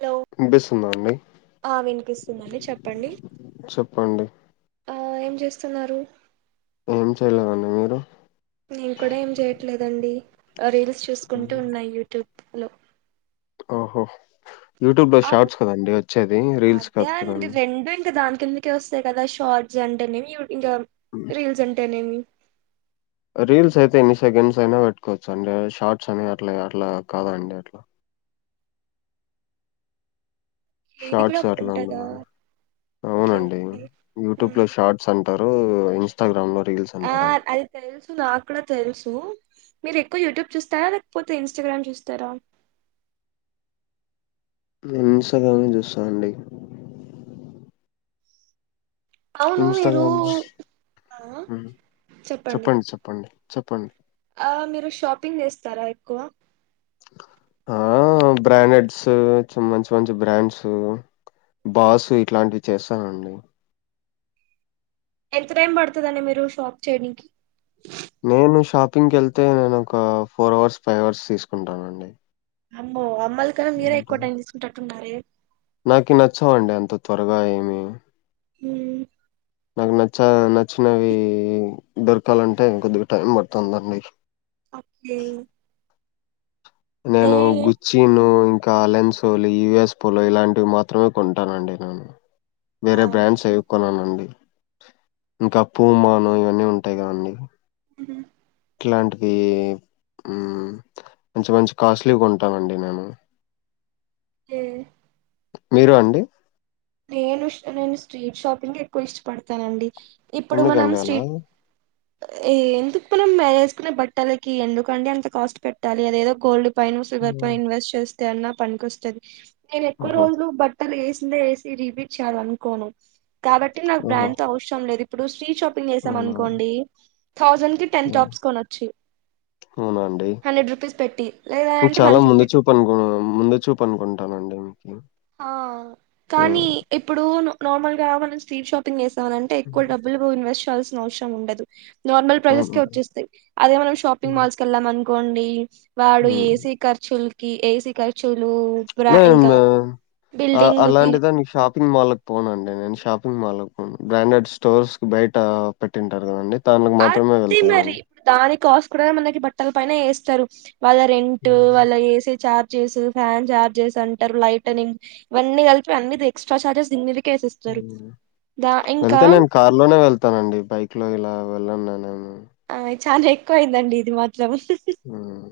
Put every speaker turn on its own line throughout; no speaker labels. Hello
వినిపిస్తుందా అండి,
ఆ వినిపిస్తుందండి చెప్పండి
చెప్పండి.
ఆ ఏం చేస్తున్నారు.
ఏం చేయలేదండీ మీరు.
నేను కూడా ఏం చెయట్లేదండి రీల్స్ చూసుకుంటూ ఉన్నా యూట్యూబ్. హలో
ఆహా యూట్యూబ్ లో షార్ట్స్ కదండి వచ్చేది రీల్స్ కాదు కదండి.
కిందికే వస్తయి కదా షార్ట్స్ అంటేనేం యూ ఇంకా రీల్స్ అంటేనేమి.
రీల్స్ అయితే ఎన్ని సెకండ్స్ అయినా పెట్టుకోవచ్చు అండి, షార్ట్స్ అని అట్లా అట్లా కాదండి అట్లా.
ఇది కూడా
షార్ట్స్
ఒకటి
అట్లా
ఉంటదా
ఉండదు
ఓకే
అవునండి
ఓకే
యూట్యూబ్
ఉమ్.
లో షార్ట్స్ అం టారు ఇన్స్టాగ్రామ్ లో రీల్స్
ఆ
అంటారండి
అది తెలుసు నా కూడా తెలుసు. మీరు ఎక్కువ యూట్యూబ్ చూస్తారా, లేకపోతే ఇన్స్టాగ్రామ్ చూస్తారా.
నేను ఇన్స్ట్రా గ్రామే చూస్తా అండి.
అవును మీరు
ఇన్స్టాగ్రామ్ లో
ఆ
హ్మ్.
చెప్పండి.
చెప్పండి.
ఆ మీరు షాపింగ్ చేస్తారా ఎక్కువ.
ఆ బ్రాండెడ్స్ మంచి మంచి బ్రాండ్స్ బాస్ ఇట్లాంటివి చేస్తానండి.
ఎంత టైం పడుతదండి మీరు షాప్ చేయనీకి.
నేను షాపింగ్కెళ్తే నేను ఒక ఫోర్ అవర్స్, ఫైవ్ అవర్స్ తీసుకుంటానండి.
అమ్మో అమ్ వాళ్ళు కాదు మీరే ఎక్కువ టైం తీసుకుంటునట్టున్నారే
నాకు నచ్చవండి అంత త్వరగా ఏమీ
హూమ్
నాకు నచ్చ నచ్చినవి దొరకాలంటే కొద్దిగా టైం పడుతాందండి
అక్కే
నేను గుచ్చిను అలెన్సోలు యుఎస్ ప్ లు ఇలాంటివి మాత్రమే కొంటానండి నేను
ఆ
వేరే బ్రాండ్స్ ఏవి కొననండి ఇంకా పూమాను ఇవన్నీ ఉంటాయి కదండి
ఉహూ
ఇట్లాంటివి హూ మంచి మంచి కాస్ట్లీవి కొంటానండి నేను
ఏ
మీరు అండి
నేను నేను స్ట్రీట్ షాపింగ్ ఎక్కువ ఇష్టపడతానండి
ఎందుకండి అలా
ఏ ఎందుకు మనం వేసుకునే బట్టలకి ఎందుకండి అంత కాస్ట్ పెట్టాలి అదేదో గోల్డ్ పైనో సిల్వర్ పై
హ్మ్.
ఇన్వెస్ట్ చేస్ తేన్న పనికొస్తది
ఓహో!
నేనెక్కువరోజులు బట్ ఏసిందే ఏస్ రీపిట్ చేయాలనుకోను కాబట్టి నాకు
ఓహో!
బ్రాండ్ తో అవసరం లేదు ఇప్పుడు స్ట్రీట్ షాప్ షాపింగ్ చేసాను అనుకోండి కి టెన్ టాప్స్ కొనొచ్చు
వునా అండి
హండ్రెడ్ రూపీస్ పెట్టి లేదంటే వన్
చాలా
ఫిఫ్టీ
ముందు
టు
చూపు అనుకు ముందు చూపు అనుకుంటానండి మీకు
హా కానీ ఇప్పుడు నార్మల్గా మనం స్ట్రీట్ షాపింగ్ చేసే కావలంటే అంటే ఎక్కువ డబ్బులు బొయిన ఇన్వెస్ట్ పెట్టల్సినవసరం ఉండదు నార్మల్ ప్రైజెస్ కే
అవునా!
వచ్చేస్తాయి అదే మనం షాపింగ్
హ్మ్.
మాల్స్ కి కెళ్ళామను పొండీ వాడు
హ్మ్.
ఏసి ఖర్చులు కి ఏసి ఖర్చుల్ నిద్ర ఇంకా బిల్డింగ్ వి
అలాంటిదాన్ని షా షాపింగ్ మాల్ కి పోనండి నేను షాపింగ్ మాల్ కి పోను బ్రాండెడ్ స్టోర్స్ కి బయట పెట్టింటారు కదండి
అంతే మరి దాని కాస్ ప్రే మనకి బట్టల పైన ఏస్తారు. వాళ్ళ రెంటు
హ్మ్.
వాళ్ళ AC charges fan charges అంటారు లైటనింగ్ ఇవన్నీ కలిపి అన్ని ఎక్స్ట్రా చార్జెస్ దీనిమీదికి
వెళ్తే నేను కార్ లోనే వెళ్తానండి బైక్ లో ఇలా వెళ్ళన్నా నేను
చాంజ్ ఎక్కువ అయిందండి ఇది మా
మ్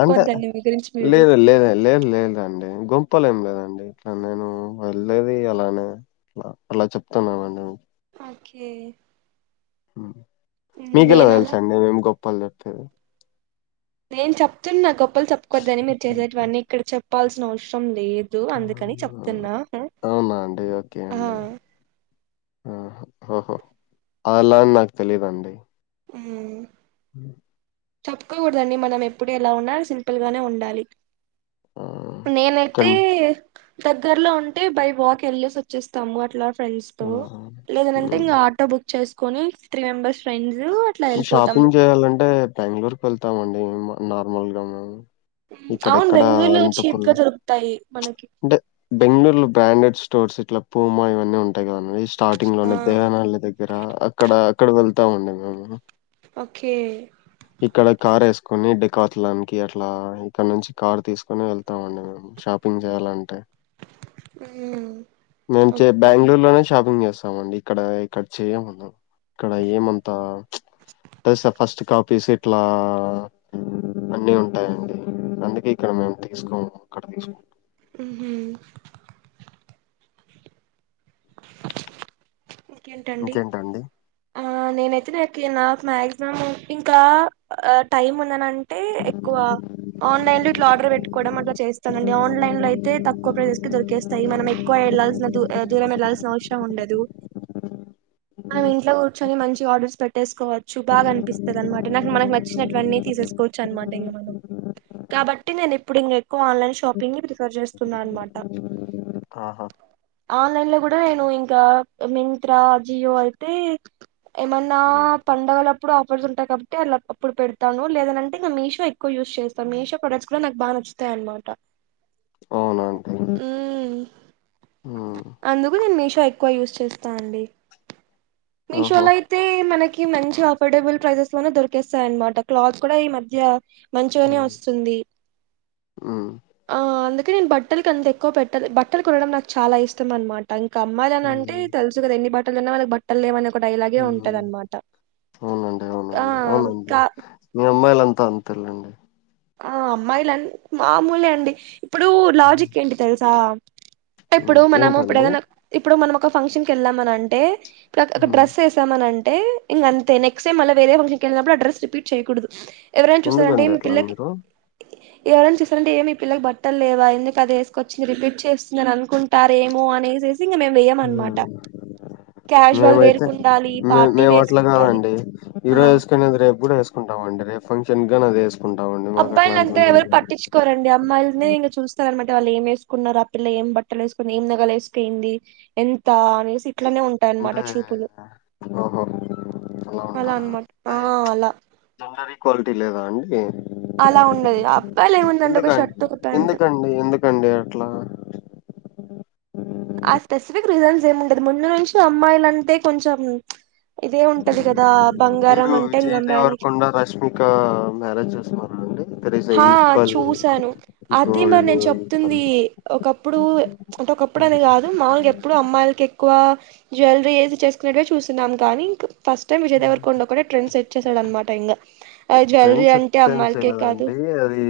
అంటే
మీ గురించి మీరు
లేదు లేద లేదు లేదండి గొప్ ప్పలేం లేదండి ఇట్లా నేను వెళ్లేది అలానే అట్లా అలా చెప్తున్నానండి.
ఓకె
ఉ మీకెలా తెలుసండి మేము గొప్ పల్ చెప్పేది
నేను చెప్తున్నా గొప్ ప్పులు చెప్పుకోవద్దని మీర్ చేసేటివన్నీ ఇక్కడ చెప్ ప్పాల్సిన అవశ్రం లేద్ దు అందుకని
అవును అవునా
చెప్తున్నా అ
అవునా అండి ఓకే
ఆ
అండి. ఆహా ఓహో అలా అని నాకు తెలిదండి.
ఉం
ఉ
తప్పుకోకూడదండి మనం ఎప్పుడు ఎలా ఉన్నా సింపుల్ గానే ఉండాలి.
ఆ ఇక్కడ
నేనైతే దగ్గర్లో ఉంటే బై వాక్ ఎల్లెస్ వచ్చేస్తాము అట్లా ఫ్రెండ్స్ తో
ఆహా
లేదనంటే
హ్మ్
ఇంగ ఆటో బుక్ చేసుకొని త్రీ మెంబెర్స్
షాపింగ్ చేయాలంటే బెంగళూర్ వెళ్తామండి మేం నార్మల్ గా మేము ఇక్కడ
అవును
ఇక్కడ
బెంగళూరులో చీప్
అనంతపుర్
గా
లో
దొరుకుతాయి మనకి
అంటే బెంగళూర్ లో బ్రాండెడ్ స్టోర్స్ ఇట్లా పూమా ఇవన్నీ ఉంటాయి కదన్వి స్టార్టింగ్
ఆ
లోనే దేవనహల్లి దగ్గర అక్కడ అక్కడ వెళ్ తామండి మేము
ఓకే
ఇక్కడ కార్ ఏస్ కొన్ని డికాత్ లానికి అట్లా ఇక్కడ నుంచి కార్ తీసుకుని వెళ్తాం అండి మేము షాపింగ్ చేయాలంటే
మ్మ్
నేను చె
ఓకే
బెంగళూరు లోనే షాపింగ్ చేస్తామండి. ఇక్కడ ఇక్కడ చేయం మండి ఇక్కడ ఏమంతా దస ఫస్ట్ కాపీ షిట్ అట్లా అన్ని ఉంటాయండి అందుకే ఇక్కడ మేము తీసుకోము అక్కడ తీసుకుంటం
హ్ హ్
ఇంకేంటండి
ఆ నేనైతే నాకి నాకు మాక్సిమం ఇంకా ఆ టైమ్ ఉం నంటే ఎక్కువ ఆన్లైన్ లో ఇట్లా ఆర్డర్ పెట్టుకోవడం. అట్లా చేస్తానండి. ఆన్లైన్ లో అయితే తక్కువ ప్రైజేస్ కి దొరికేస్తాయి మనం ఎక్కువ వెళ్లాల్సిన దూరం వెళ్లాల్సిన అవసరం ఉండదు. మనం ఇంట్ల కూర్చొని మంచిగా ఆర్ ర్డర్స్ పెట్టేస్కు కోవచ్చు బాగా అనిపిస్తది. అన్నమాట నాకు మనకు నచ్చి నట్టు వన్నీ తీసేసుకోవచ్చు. అన్నమాట ఇంక మనం కాబట్టి నేను ఇప్పుడింగ ఆన్లైన్ షాపింగ్ ప్రిఫర్ జేస్తున్నా అన్నమాట
ఆహా
ఆన్లైన్ లో కూడా నేను ఇంకా మీ త్ర ఆజియో అయితే ఏమన్నా
ఉమ్.
పండగల ప్పుడు ఆఫర్స్ ఉంటాయి. కాబట్టి అలా ఆప్పుడు పెడతాను. లేద అని అంటే ఇంగ మీషో ఎక్కువ యూజ్ చేస్తాను. మీషో ప్రొడక్ట్స్ కూడా నాకు బాగా నచ్చు తాయి అన్న మాట
అవునా అండి మ్మ్
అందుకు నేను మీషో ఎక్కువ యూస్ చేస్త స్తాండి మీషో
ఓహో
లయితే మనకి మంచి అఫోర్డబుల్ ప్రైసెస్ లోనే దొరికేస్తాయన్నమాట క్లాత్ కూడా ఈ మధ్య మంచిగానే
మ్మ్
వస్తుంది
ఉమ్
ఆ అందు ఇంక నేను బట్టలకి అంత ఎక్కువ పెట్ట బట్టలు కొనడం నాకు చాలా ఇష్టం అన్నమాట ఇంకా అమ్మాయిలు అని అంటే తెలుసు కదా ఎన్ని బట్ ఇల్ల ఉన్నవాళ్లకు బట్ ట్టలు లేవు
అవునండి
ఆ!
అవునండి అవునండి
కా
మీ అమ్మాయిలు అంతా అంతేలెండి
ఆ అమ్మాయిలాండి మామూలె అండి ఇప్పుడు లాజిక్ ఏంటి తెలుసా ఇప్పుడు
ఉమ్
మనము ఇప్పుడు
ఏంటండి
ఏదైనా ఇప్పుడు మనం ఓక ఒక ఫంక్షన్ కి వెళ్ళామని అంటే ఇప్పు ఒక
ఉమ్
డ్రస్ వేసామన అండి టే ఇక అంత నెక్స్ట్ టైం అలా వే ఫక్షన్కిళ్ళినప్పుడు అడ్రస్ రిపీట్యూడదు ఎవరైనా చూారంటే
ఎందుకండి
మీ
అట్లా
పిల్లకి
మీరు
ఎవరైనా చస్తారంటే ఏమి ఈ పిల్లకి బట్టలు లేవా ఎందుకు అది వేసుకొచ్చింది రిపీట్ చేస్తుందిని అనుకుంటార ఏమో అని క్యాజువల్
మేమైతే
వేరుకుండాలి
మే
పార్టీ
మేము అట్ల
వేసుకుండాలి
కాదండి
ఆ
ఈరో వేసుకునేది రేపుడు వేసుకు తీసుకుంటామం రే ఫంక్షన్ గా అది వేసుకుంటామండి మాకు
అబ్బాయిల అంతా
అట్లాంటివన్నీ
ఎవరు పట్టించుకోవారండి, అమ్మాయిలనే ఇంక చూస్తారనమా వాళ్ ఏం వేసుకున్నారు ఆ పిల్ల ఏం బట్టలు వేసుకున్నారు, ఏం నగలు వేసుకయింది, ఎంత వే అట్లనే
అంటే
ఉంటాయన్నమాట చూపులు
ఓహో
అలా అనమాట ఆ అలా
క్వాలిటీ లేదా అండి
అలా ఉండది ఆ అబ్బాయిలు ఏముందండి ఒక
ఎందుకండి
షర్ట్ ఒక ప్యాంట్
ఎందుకండి ఎందుకండి అట్లా
ఆ స్పెసిఫిక్ రీజన్స్ ఏమి ఉండది ముందు నుంచి అమ్మాయిల అంటే కొంచెం ఇదే ఉంటది కదా
మీరు
బంగారం అంటే ఇంక
విజయ్
అమ్మాయిలకి
దేవరకొండ రష్మిక మ్యారేజ్ చేస్తున్నా అ
ఆ చూసాను, అదే మరి
గోల్డ్
నేను
ఈక్వల్
చెప్తుంది ఒకప్పుడు అంటే ఒకప్పుడు అది కాదు, మాములుగా ఎప్పుడు అమ్మాయిలకి ఎక్కువ జ్యవలరీ ఏది చేసుకున్నట్టువగా చూస్తున్నాము కానీ ఇంక ఫస్ట్ టైమ్ విజయదవరకొండా ఒక కూడా ట్రెడ్స్ట్ సెట్ చేశాడ అనమాట ఇం జువెలరీ
ఫ్రెండ్స్
అంటే
అటెండ్
అమ్మాయిలకే కాదు
చేయలేదండి అది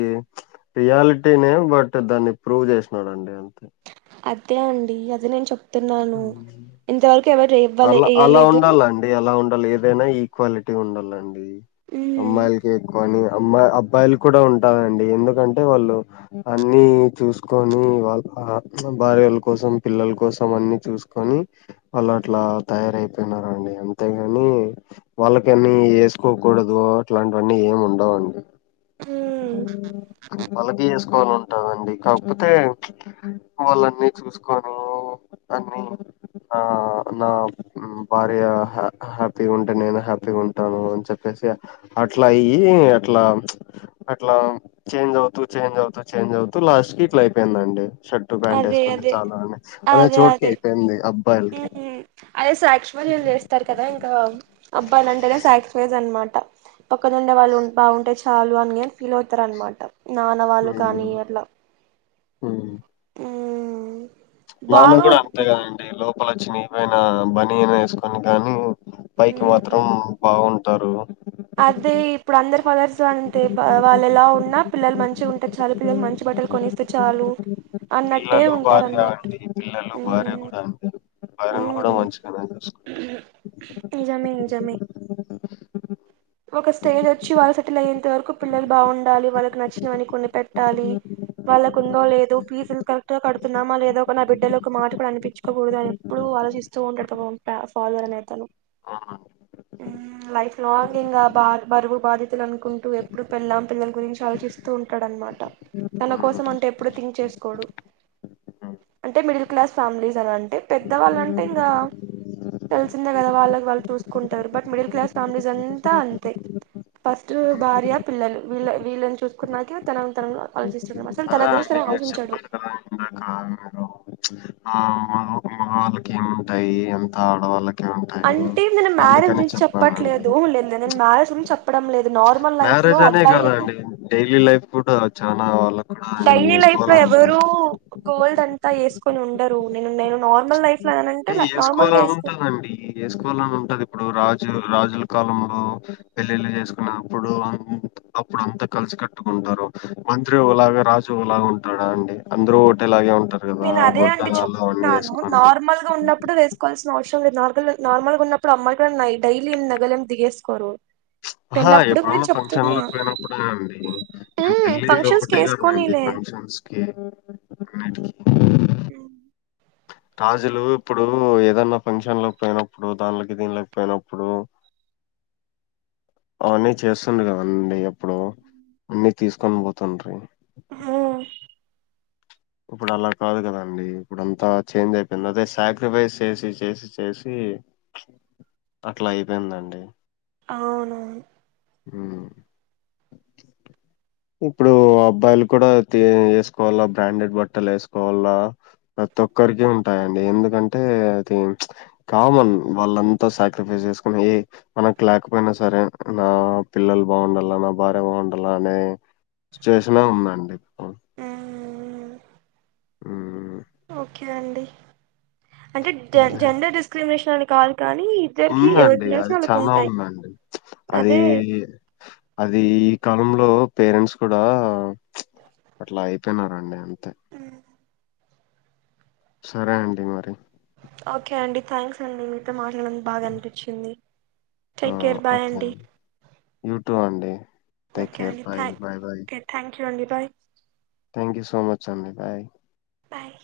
రియాలిటీనే బట్ దాన్ని ప్రూవ్ చేసినదండి అంతే
అదే అండి అది నేను చెప్ చెప్తున్నాను ఇంతవరకు ఎవరు ఇవ్వలే
అలా అలా
వయ్యలేదు
ఉండాలండి అలా ఉండాలి ఏదైనా ఈక్వాలిటీ ఉండాలండి
ఉమ్
అమ్మాయిలకే ఎక్కువ అని అమ్మాయి అబ్బాయిలు కూడా ఉంటారండి ఎందుకంటే వాళ్ళు అన్ని చూసుకొని వాళ్ భార్యల కోసం పిల్లల కోసం అన్ని చూసుకొని వాళ్ళు అట్లా తయారయిపోయినారండి అంతేగాని వాళ్ళకని వేసుకోకూడదు అట్లాంటివన్నీ ఏమి ఉండవుండి
ఉమ్
వాళ్లకి [unintelligible] ఉంటాదండి కాకపోతే వాళ్ళన్ని చూసుకొను అన్ని ఆ నా భార్య హ్యాపీగా ఉంటే నేను హ్యాపీగా ఉంటాను అని చెప్పేసి అట్లా అయ్యి అట్లా అట్లా చేంజ్ అవుతూ చేంజ్ అవుతూ చేంజ్ అవుతూ లాస్ట్ కి ఇట్లా అయిపోయిందండి షర్ట్ ప్యాంట్ వేసుకుంటే చాలా [unintelligible] చోటు
కఉమ్ అదే [unintelligible] చేస్తారు కదా ఇంకా అబ్బాయిలంటేనే సాక్స్ఫైజ్ అన్న మాట పక్కనుండే వాళ్ళు [unintelligible] బావుంటే చాలు అని ఫీలావుతారు అనమాట నానవాళ్ళు కానీ అట్లా
ఉమ్ ప్చ్ నాన్న
బాగా
కూడా
ఉంది
అంతేగాదండి లోప్ పల చినిపోయిన బనియన్ వెస్కొని గాని పైకి మాత్రం బావున్ టారు
అదే ఇప్పుడు అందరు ఫాధర్స్ అంతే బ.. వాళ్ళు ఎలా ఉన్నా పిల్లలు మంచిగుంటే చాలు పిల్లలు మంచి బట్టలు కొనిస్తే చాలు అన్నట్టే
పిల్లలు
ఉంటారు అన్
భార్య
మా
పిల్లలు, భార్య కూడా అండి భార్యను కూడా మంచిగానే చూస్కుంట్
నిజమే నిజమే ఒక స్టేజోచ్చి వాళ్ళు సెటిలయ్యేంత వరుక్ కు పిల్లలు బావుండాలి వాళ్ళకు నచ్చినవన్నీ కొనిపెట్ట్ ట్టాలి వల్కకుందో లేదు ఫీజుల్ కరెక్ట్ గా కడ్ త్ తున్నామా లేదో ఒక నా బిడ్డలు ఒక్కమాట కూడా అనిపించుకోకూడదు అని ఎప్పుడు ఆలోచిస్తూ ఉంటాడు పాపం ప.. ఫాదర్ అనేతను
చూసుకుంటారు
హుమ్ లైఫ్ లాంగ్ ఆ.. బ.. బరువు బదిత్ త్ లనుకుంటూ ఎప్పుడూ పెళ్ళాం పిల్లల్ గురించి ఆలోచిస్తూ ఉంటాడనమాట్ ట తన
హ్మ్
కోసమంటే ఎప్పుడూ థింక్ చేస్కోడు
హ్మ్
అంటే మిడిల్ క్లాస్ ఫ్యామిలీస్ అనంటే పెద్ద వాళ్ళంటే ఇంగా తెల్సిందే గదా వాళ్ళక్ వాళ్ళు చూస్కుంటారు బట్ మిడిల్ క్లాస్ ఫ్యామిలీస్ అన్ త అంతే ఫస్టు భార్య పిల్లలు వీళ్లే వీళ్ళన్ చూస్కున్నాకే తన గ్
అదా అండి మీరు చెప్పారు కదా ఇందాక మీరు ప్చ్ ఆ మగ్ మగవాళ్ళకి ఏముంటాయి అంతా ఆడవాళ్ళక్
అంటే నేను మ్యారేజ్ గురించి చెప్పట్లేదు లేద్ నేన్ మ్యారేజ్ గురించాప్
ప్చ్ మ్యారేజ్ అనే కదాండి డైలీ లైఫ్ కూడా చాలా వాళ్ళ
డైలీ లైఫ్లో ఎవ్వరు గోల్డ్ అంత్ తా వేస్కొని ఉండరు నేను నేను నార్మల్ లైఫ్ లో అనంటే
అంటే
నార్మల్ గా
ఏస్కోవాలని
వేసుకో
ఉంటదండి ఏస్కోవాలని ఉంటది ఇప్పుడు రాజ్ ు రాజుల కాలంలో పెళ్లిళ్ళ చేసుకున్నప్పుడు అప్పుడు అంతా కలిసి కట్టుకుంటారు మంత్రి ఓ లాగా రాజు ఓ లాగా ఉంటాడా అండి అందరూ ఒకటేలాగే ఉంట
నేను అదే అండి చెప్తున్నాను నార్మల్ ఉన్నప్పుడు వేస్ తీకోవాల్సిన అవసరం లేదు నార్ల్ నార్మల్గా ఉన్నప్పుడు అమ్మయి కూడాన్నా డైలీ ఏం నగలేం దిగెస్కోరు
ఆహ ఎప్పుడన్నా ఫంక్షన్ లో పెయినప్పుడే అండి, నేన్ పెళ్ళిలో
ఫంక్షన్స్ కి
ఒకటే కదండి
వేసుకోనీలే
ఫంక్షన్స్ కి అన్నిటికి
హు
రాజులు ఇప్పుడు ఏదన్నా ఫంక్షన్లకి పోయినప్పుడు దాన్లొకి దీన్లోకి పోయినప్పుడు అవున్ని చేస్సుంది కదండి ఎప్పుడు, అన్నీ తీసుకొని పోతంట్రి
ఉ
ఇప్పుడు అలా కాదు కదండి, ఇప్పుడు అంతా చేంజ్ అయిపెంది, అదే సాక్రిఫైస్ చేసి చేసి చేసి అట్లా అయిపోయిందండి.
అవునైను
ఉ, ఇప్పుడు అబ్బాయిలు కూడా తి ఎస్కోవాలా బ్రాండెడ్ బట్టలు ఎసుకోవాలా ప్రతొక్కరికి ఉంటాయండి. ఎందుకంటే అది చ్ కామన్ వాళ్ళంతా సాక్రిఫ్రెస్ చేసుకుని ఏ మనకు లేకపోయినా సరే నా పిల్లలు బావుండాల నా భార్య బావుండాలనే చేషనే ఉందండి. ఆ
ఉ
మ్మ్
ఓకే అండి అంటే జె
ఇంకే
జెండర్ డిస్క్రిమిష్ చని కాల్
ఉందండి, అది చాలా ఉందండి. అదీ
అదే
అదీ ఈ క మంలో పేరెంట్స్ కూడా చ్ అట్లా అయిపోయినారండి. తె
హ్మ్.
సరే అండి మరి
ఓకే అండి థ్యాంక్స్ అండి మీతో మా నం బాగనిపించింది.
ఆ ఓకే అండి, యూ టు అండి take care bye bye bye
క్యు అండి bye
thank you so much అండి బయ్.
బాయ్